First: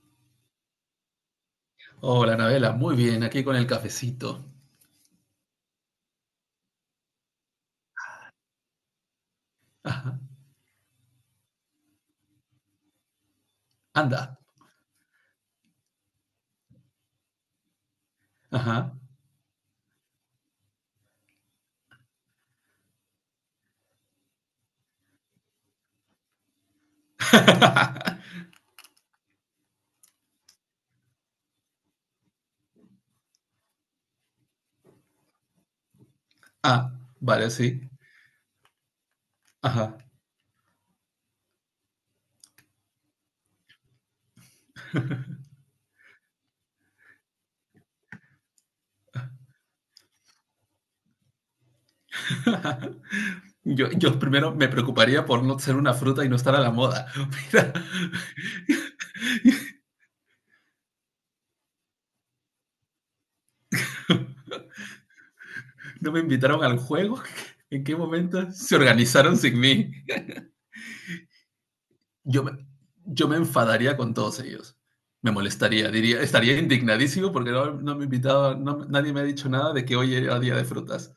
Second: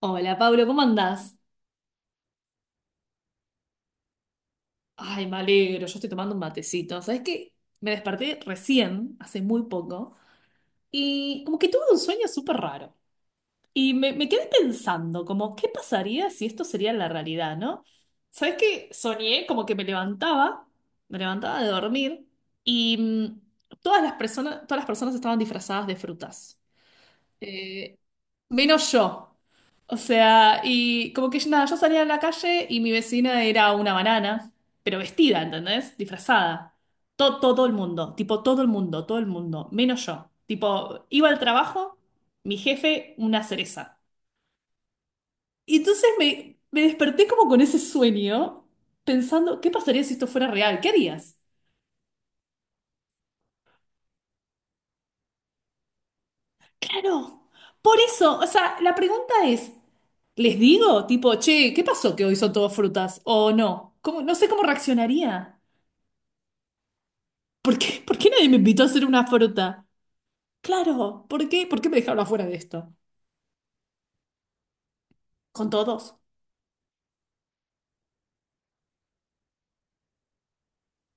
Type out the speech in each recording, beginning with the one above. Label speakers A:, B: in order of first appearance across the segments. A: Hola Pablo, ¿cómo andás?
B: Hola, Anabela, muy bien, aquí con el cafecito.
A: Ay, me alegro, yo estoy tomando un matecito. ¿Sabés qué? Me desperté recién, hace muy poco,
B: Ajá.
A: y como que tuve un sueño súper raro. Y me
B: Anda.
A: quedé pensando, como, ¿qué pasaría si esto sería la realidad, no? ¿Sabés qué?
B: Ajá.
A: Soñé como que me levantaba de dormir, y todas las personas estaban disfrazadas de frutas. Eh, menos yo. O sea, y como que nada, yo salía a la calle y mi vecina era una banana, pero vestida, ¿entendés? Disfrazada.
B: Ah,
A: todo
B: vale,
A: todo el
B: sí.
A: mundo, tipo todo el mundo,
B: Ajá.
A: menos yo. Tipo, iba al trabajo, mi jefe, una cereza. Y entonces me desperté como con ese sueño, pensando, ¿qué pasaría si esto fuera real? ¿Qué harías?
B: Yo primero me preocuparía por no ser una fruta y no estar a la moda.
A: Claro,
B: Mira,
A: por eso, o sea, la pregunta es, ¿les digo? Tipo, che, ¿qué pasó que hoy son todas frutas? ¿O no? No sé cómo reaccionaría.
B: no me invitaron al juego.
A: ¿Por
B: ¿En qué
A: qué, por qué nadie
B: momento
A: me
B: se
A: invitó a hacer una
B: organizaron sin
A: fruta?
B: mí?
A: Claro, ¿por qué? ¿Por qué me dejaron
B: Yo
A: afuera de
B: me,
A: esto?
B: yo me enfadaría con todos ellos. Me
A: Con
B: molestaría,
A: todos.
B: diría, estaría indignadísimo porque no me invitaba, nadie me ha dicho nada de que hoy era día de frutas.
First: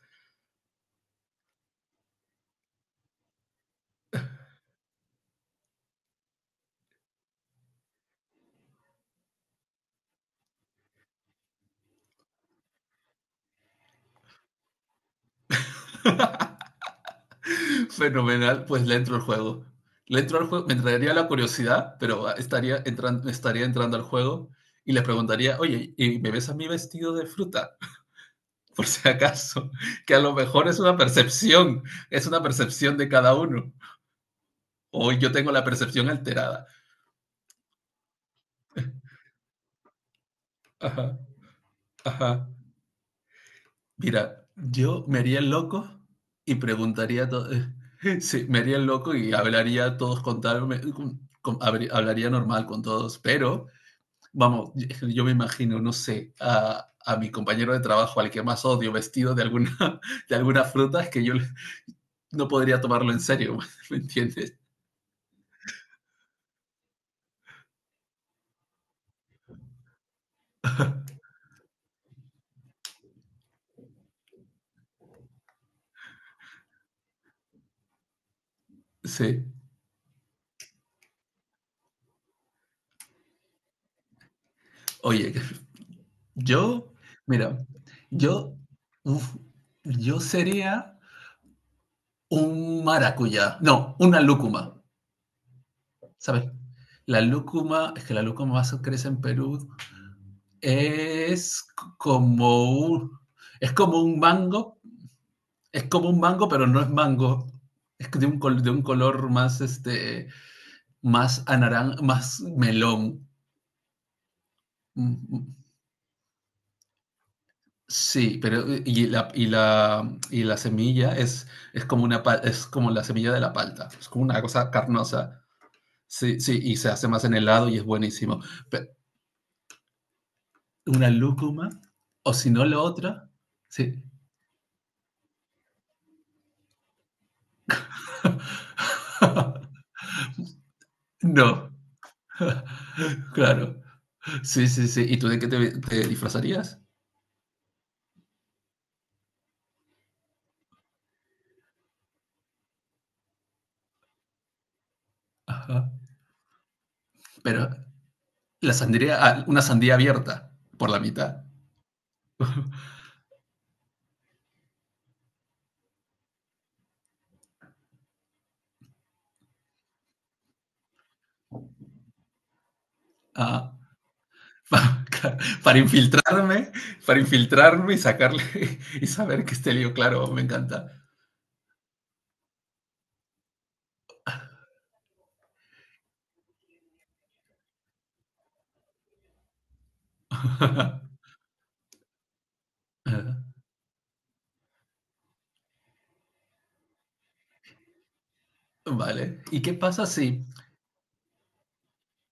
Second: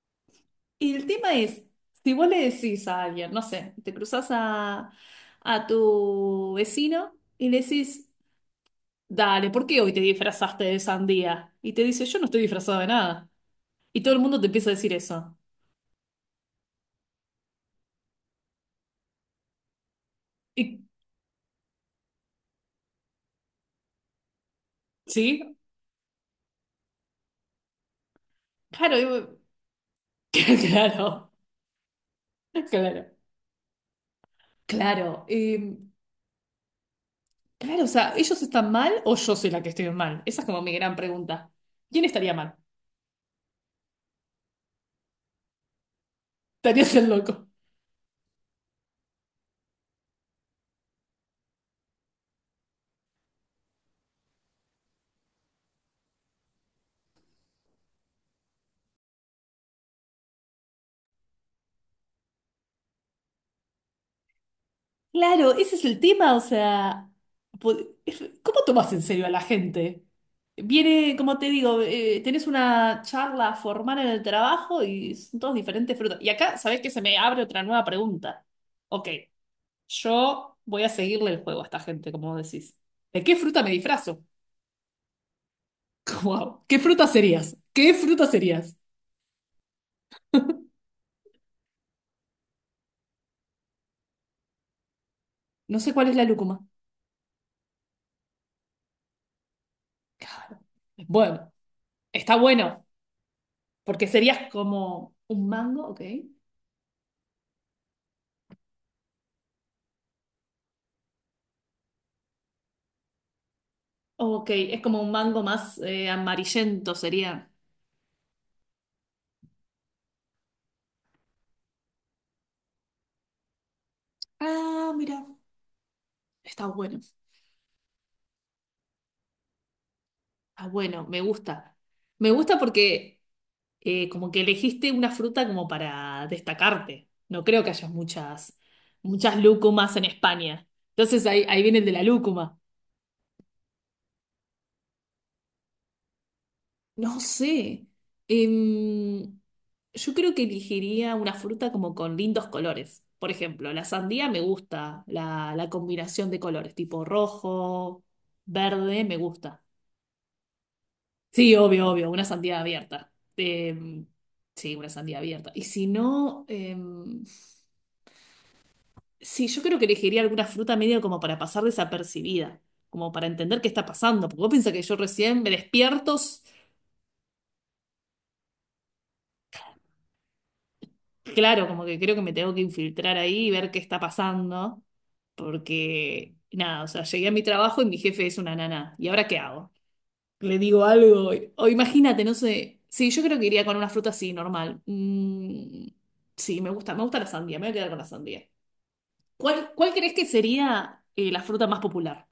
A: Y el tema es, si vos le decís a alguien, no sé, te cruzas a tu vecino y le decís, dale, ¿por qué hoy te disfrazaste de sandía? Y te dice, yo no estoy disfrazado de nada. Y todo el mundo te empieza a decir eso.
B: Fenomenal, pues le entro al juego. Le entro al juego, me
A: Y,
B: entraría la curiosidad, pero estaría entrando al juego y le
A: ¿Sí?
B: preguntaría, oye, ¿y me ves a mí vestido de fruta? Por
A: Claro,
B: si acaso, que a lo mejor
A: claro,
B: es una percepción
A: claro,
B: de cada uno. O
A: claro.
B: yo tengo la percepción alterada.
A: Claro, o sea, ¿ellos están mal o yo soy la que estoy mal? Esa es como mi gran
B: Ajá,
A: pregunta. ¿Quién estaría
B: ajá.
A: mal?
B: Mira, yo me haría el loco y
A: ¿Estarías el
B: preguntaría
A: loco?
B: todo. Sí, me haría el loco y hablaría a todos con tal, hablaría normal con todos, pero vamos, yo me imagino, no sé, a mi compañero de trabajo, al que más odio, vestido de alguna, de alguna fruta, es que yo no podría tomarlo en serio. ¿Me entiendes?
A: Claro, ese es el tema, o sea, po- ¿cómo tomas en serio a la gente? Viene, como te digo, tenés una charla formal en el trabajo y son todos diferentes frutas. Y acá, ¿sabés que se me abre otra nueva pregunta? Ok,
B: Sí.
A: yo voy a seguirle el juego a esta gente, como decís. ¿De qué fruta me disfrazo?
B: Oye,
A: Wow, ¿qué
B: yo,
A: fruta serías?
B: mira,
A: ¿Qué fruta
B: yo,
A: serías?
B: uf, yo sería un maracuyá, no, una lúcuma,
A: No sé cuál es la
B: ¿sabes?
A: lúcuma.
B: La lúcuma, es que la lúcuma más crece en Perú,
A: Claro. Bueno,
B: es
A: está
B: como
A: bueno,
B: es como
A: porque
B: un
A: serías
B: mango.
A: como un
B: Es
A: mango, ok.
B: como un mango, pero no es mango. Es de de un color más, este, más melón.
A: Ok, es como un
B: Mm,
A: mango
B: mm.
A: más amarillento, sería.
B: Sí, pero y la semilla es como es como la semilla de la palta. Es como una cosa
A: Ah, mira,
B: carnosa. Sí, sí,
A: está
B: y se
A: bueno,
B: hace más en helado y es buenísimo. Pe-
A: está bueno,
B: una
A: me
B: lúcuma,
A: gusta. Me
B: o si
A: gusta
B: no la
A: porque
B: otra, sí.
A: como que elegiste una fruta como para destacarte. No creo que haya muchas, muchas lúcumas en España. Entonces ahí
B: No,
A: viene el de la lúcuma.
B: claro. Sí, sí, sí. ¿Y tú de qué te disfrazarías?
A: No sé. Em, yo creo que elegiría una fruta como con lindos colores. Por ejemplo, la sandía me gusta, la
B: Ajá.
A: combinación de colores, tipo
B: Pero
A: rojo,
B: la
A: verde,
B: sandía,
A: me
B: ah, una
A: gusta.
B: sandía abierta por la mitad.
A: Sí, obvio, obvio, una sandía abierta. Em, sí, una sandía abierta. Y si no, em, sí, yo creo que elegiría alguna fruta medio como para pasar desapercibida, como para entender qué
B: Ah,
A: está pasando. Porque vos pensás que yo
B: pa-
A: recién me
B: para
A: despierto.
B: infiltrarme, para infiltrarme y sacarle, y saber que este lío, claro, me encanta.
A: Claro, como que creo que me tengo que infiltrar ahí y ver qué está pasando, porque nada, o sea, llegué a mi trabajo y mi jefe es una nana. ¿Y ahora qué hago? Le digo algo, o imagínate, no sé. Sí, yo creo
B: Ah,
A: que iría con una fruta así, normal. Mm, sí, me gusta la sandía, me voy a quedar con la sandía.
B: vale. ¿Y
A: ¿Cuál,
B: qué
A: cuál
B: pasa
A: crees que
B: si
A: sería la fruta más popular?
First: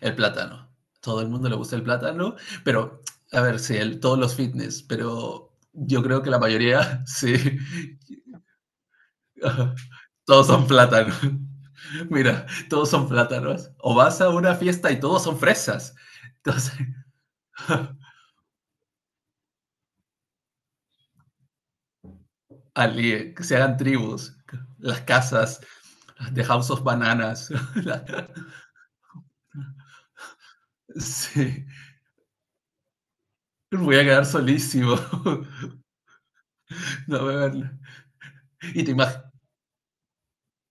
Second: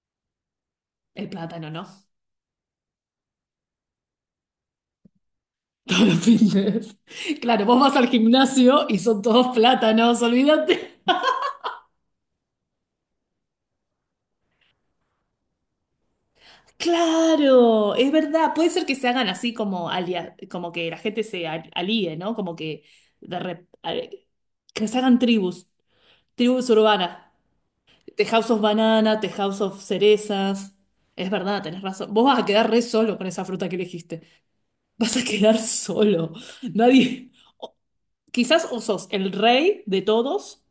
B: el plátano? Todo
A: El
B: el mundo le
A: plátano,
B: gusta el
A: ¿no?
B: plátano, pero a ver, sí, todos los fitness, pero
A: Todos
B: yo
A: los
B: creo que la
A: fitness.
B: mayoría, sí.
A: Claro, vos vas al gimnasio y son todos plátanos,
B: Todos son
A: olvídate.
B: plátanos. Mira, todos son plátanos. O vas a una fiesta y todos son fresas. Entonces,
A: Claro, es verdad, puede ser que se hagan así como como que la gente se alíe, ¿no? Como que de
B: que se
A: re-
B: hagan
A: a-
B: tribus,
A: que se
B: las
A: hagan
B: casas,
A: tribus,
B: las de
A: tribus
B: House of
A: urbanas,
B: Bananas.
A: The House of Banana, The House of Cerezas. Es verdad,
B: Sí,
A: tenés razón. Vos vas a quedar re solo con esa fruta que
B: voy a
A: elegiste.
B: quedar solísimo.
A: Vas a quedar solo.
B: No,
A: Nadie. o- quizás o
B: y te
A: sos
B: imaginas.
A: el rey de todos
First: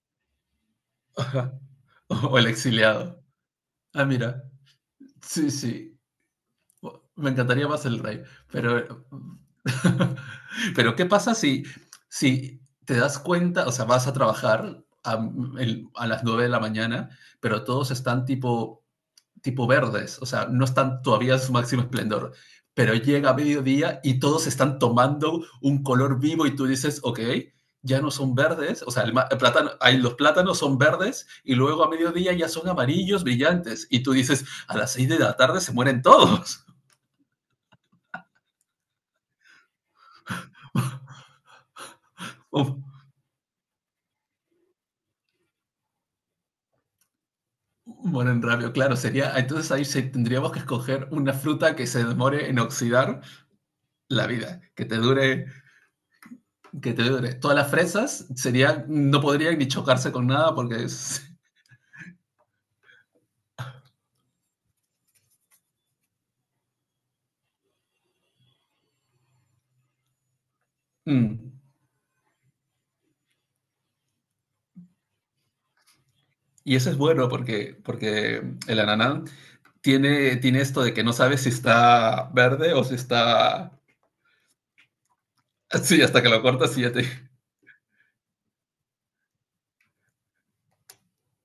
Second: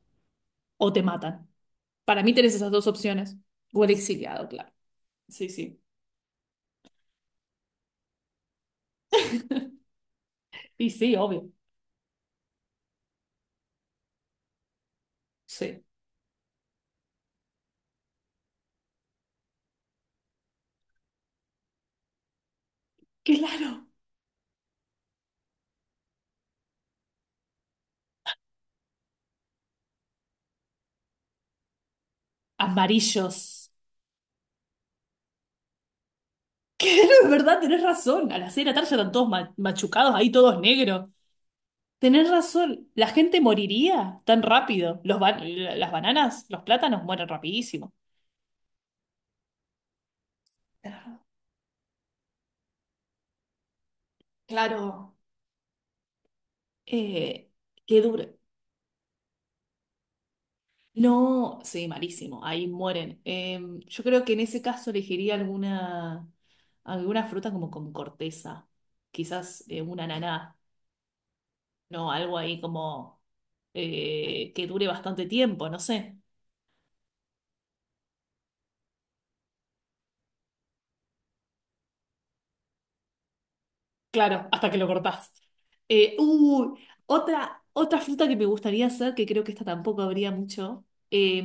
A: o te matan. Para mí
B: O el
A: tenés esas dos
B: exiliado.
A: opciones. O el
B: Ah, mira.
A: exiliado, claro. Sí,
B: Sí,
A: sí.
B: sí. Me encantaría más el rey. Pero,
A: Y
B: pero ¿qué
A: sí,
B: pasa
A: obvio.
B: si, si te das cuenta, o sea, vas a trabajar
A: Sí.
B: a las 9 de la mañana, pero todos están tipo verdes, o sea, no están todavía en su máximo esplendor, pero llega
A: Claro.
B: mediodía y todos están tomando un color vivo y tú dices, ok, ya no son verdes, o sea, el plátano, los plátanos son verdes y luego a mediodía ya son amarillos
A: Amarillos.
B: brillantes y tú dices, a las 6 de la tarde se mueren todos.
A: Que no, es verdad, tenés razón. A las 6 de la tarde ya están todos machucados, ahí todos negros. Tenés razón, la gente moriría tan rápido. Las bananas, los plátanos mueren rapidísimo.
B: Mueren rápido, claro, sería, entonces ahí se, tendríamos que escoger una fruta que se demore en oxidar la vida,
A: Claro.
B: que te dure.
A: Eh,
B: Todas las
A: qué
B: fresas
A: duro.
B: serían, no podrían ni chocarse con nada porque es...
A: No, sí, malísimo, ahí mueren. Yo creo que en ese caso elegiría alguna fruta como con corteza, quizás un ananá,
B: Mm.
A: no, algo ahí como que dure bastante tiempo, no sé.
B: Y eso es bueno porque, porque el ananá tiene esto de que no sabes si está verde o si está...
A: Claro, hasta que lo cortás.
B: Sí,
A: Eh,
B: hasta que lo
A: uy,
B: cortas y ya te...
A: otra fruta que me gustaría hacer, que creo que esta tampoco habría mucho, eh,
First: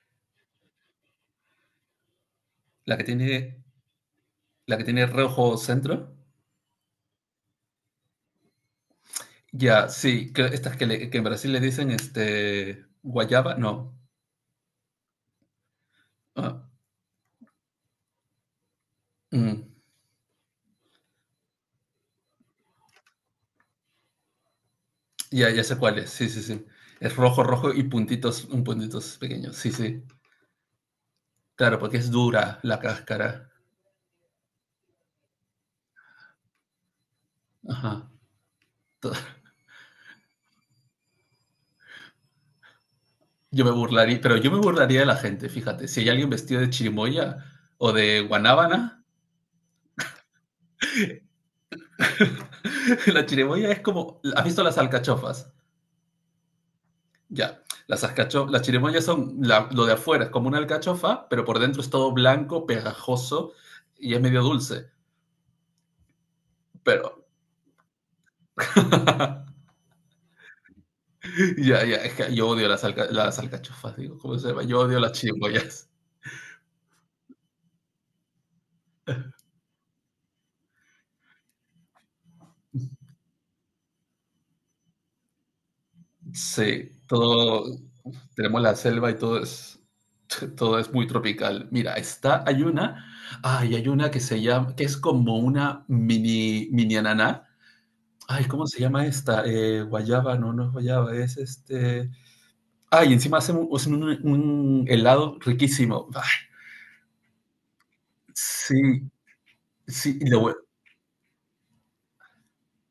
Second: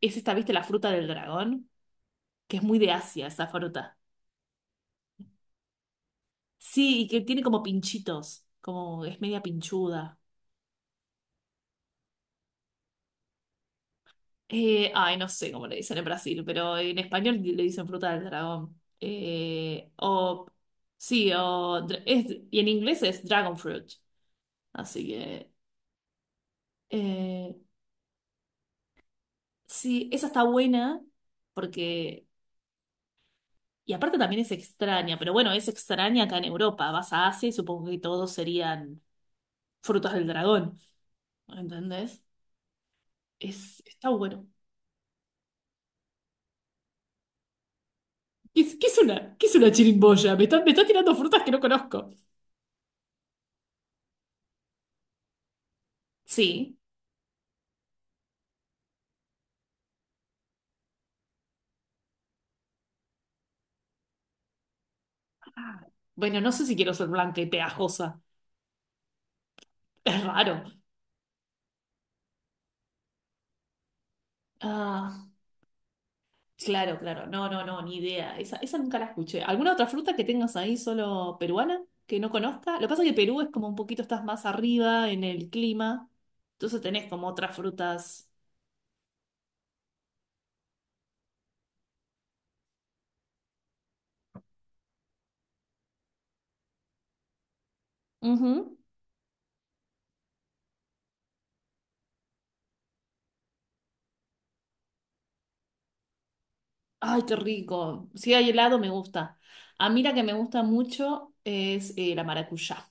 A: es esta, ¿viste? La fruta del dragón, que es muy de
B: La que
A: Asia esa
B: tiene,
A: fruta.
B: la que tiene rojo centro.
A: Sí, y que tiene como pinchitos, como es media
B: Ya,
A: pinchuda.
B: sí, que en Brasil le dicen este, guayaba, no.
A: Ay, no sé cómo le dicen en Brasil,
B: Ah,
A: pero en español le dicen fruta del dragón.
B: mm.
A: O, sí, o, y en inglés es dragon fruit. Así
B: Ya,
A: que,
B: ya sé cuál es, sí, sí, sí. Es rojo,
A: eh,
B: rojo y puntitos, un puntitos pequeños, sí, sí.
A: sí, esa está buena
B: Claro, porque es
A: porque,
B: dura la cáscara.
A: y aparte también es extraña, pero bueno, es extraña acá en Europa. Vas a Asia y supongo que
B: Ajá.
A: todos serían frutas del dragón. ¿Entendés?
B: Yo me
A: Está
B: burlaría, pero
A: bueno.
B: yo me burlaría de la gente, fíjate. Si hay alguien vestido de chirimoya o de
A: ¿Qué es, qué es
B: guanábana,
A: una, qué es una chirimboya? Me está tirando frutas que no conozco.
B: la chirimoya es como, ¿has visto las alcachofas?
A: Sí.
B: Ya, las chirimoyas son lo de afuera, es como una alcachofa, pero por dentro es todo blanco, pegajoso y es medio dulce.
A: Ah, bueno, no sé si quiero ser
B: Pero,
A: blanca y pegajosa. Es raro.
B: ya, es que yo odio las alcachofas, digo, ¿cómo se llama? Yo odio las
A: Ah,
B: chirimoyas.
A: claro, claro. No, no, no, ni idea. Esa nunca la escuché. ¿Alguna otra fruta que tengas ahí solo peruana que no conozca? Lo que pasa es que Perú es como un poquito, estás más arriba en el clima. Entonces
B: Sí,
A: tenés como otras
B: todo,
A: frutas.
B: tenemos la selva y todo es... Todo es muy tropical. Mira, hay una, ay, hay una que se llama, que es como una mini ananá. Ay, ¿cómo
A: Ujú.
B: se llama esta? Guayaba, no, no es guayaba, es este. Ay, encima hacen un helado riquísimo. Ay,
A: Ay, qué rico. Si hay helado, me
B: sí,
A: gusta. A mí la
B: sí.
A: que me gusta mucho es la maracuyá.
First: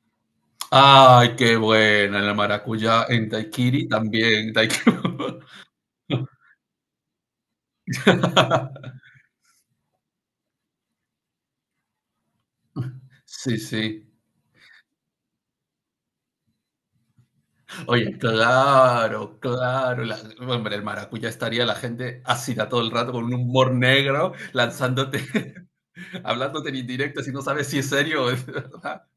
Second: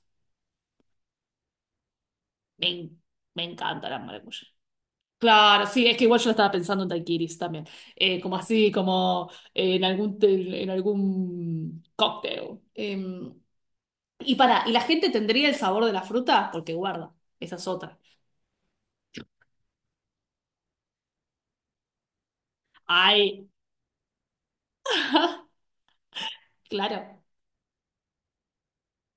B: Ay, qué buena la
A: Me, en-
B: maracuyá en
A: me
B: Daiquiri
A: encanta la maracuyá.
B: también. Daiquiri.
A: Claro, sí, es que igual yo la estaba pensando en daiquiris también. Como así, como en algún cóctel.
B: Sí, sí.
A: ¿Y la gente tendría el sabor de la fruta? Porque guarda, esa es otra.
B: Oye, claro, claro. Hombre, el maracuyá estaría la gente ácida todo el rato con un
A: Ay,
B: humor negro, lanzándote, hablándote en
A: claro,
B: indirecto, si no sabes si es serio o es verdad.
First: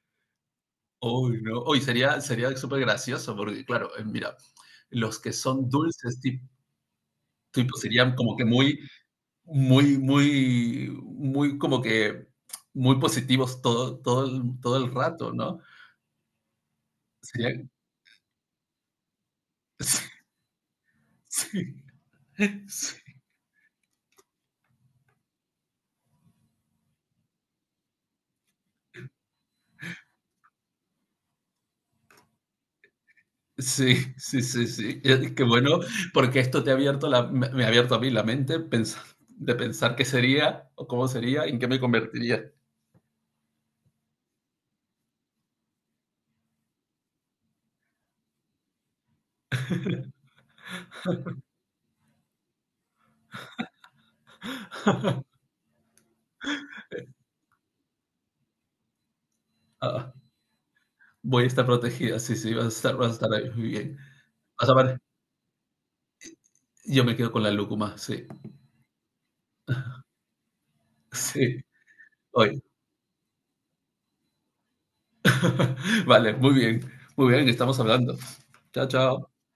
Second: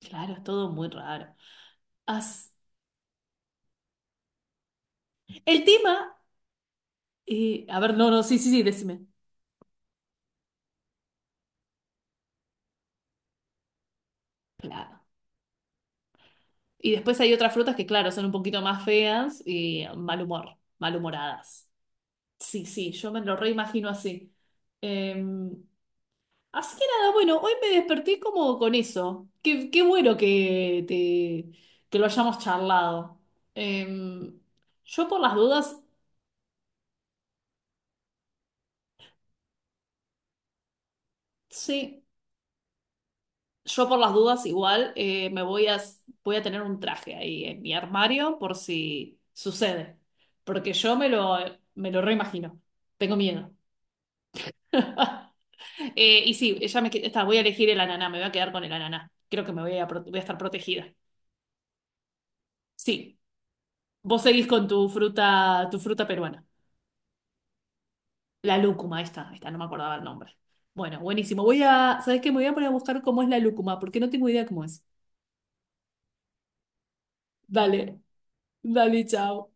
A: claro, es todo muy raro.
B: Uy, no. Uy,
A: As-
B: sería súper gracioso, porque claro, mira, los que
A: El
B: son
A: tema,
B: dulces, tipo,
A: a ver, no,
B: serían
A: no,
B: como
A: sí,
B: que
A: sí, sí,
B: muy,
A: decime.
B: muy, muy, muy, como que muy positivos todo, todo, todo el
A: Claro.
B: rato, ¿no?
A: Y después hay otras
B: Serían,
A: frutas que, claro, son un poquito más feas y mal humor, malhumoradas.
B: sí,
A: Sí, sí,
B: sí.
A: yo me lo reimagino así. Eh, así que nada, bueno, hoy me desperté como con eso. Qué bueno que lo hayamos charlado. Eh,
B: Sí, sí, sí, sí.
A: yo por las
B: Qué
A: dudas
B: bueno, porque esto te ha abierto me ha abierto a mí la mente pensar, de pensar qué sería o cómo sería, en qué me
A: Sí,
B: convertiría.
A: yo por las dudas igual voy a tener un traje ahí en mi armario por si sucede, porque yo me lo reimagino, tengo miedo. Y sí, ella me, que- está, voy a elegir el ananá, me voy a quedar con el ananá, creo que me voy a, pro-
B: Ah,
A: voy a estar protegida.
B: voy a estar protegida, sí, sí, vas a
A: Sí,
B: estar ahí muy bien.
A: vos seguís con
B: Vas a ver,
A: tu fruta peruana,
B: yo me quedo con la lúcuma, sí,
A: la lúcuma, ahí está, no me acordaba el nombre. Bueno, buenísimo,
B: sí,
A: ¿sabés qué? Me voy a
B: hoy.
A: poner a buscar cómo es la lúcuma, porque no tengo idea cómo es.
B: Vale, muy bien, estamos
A: Dale,
B: hablando. Chao,
A: dale,
B: chao.
A: chao.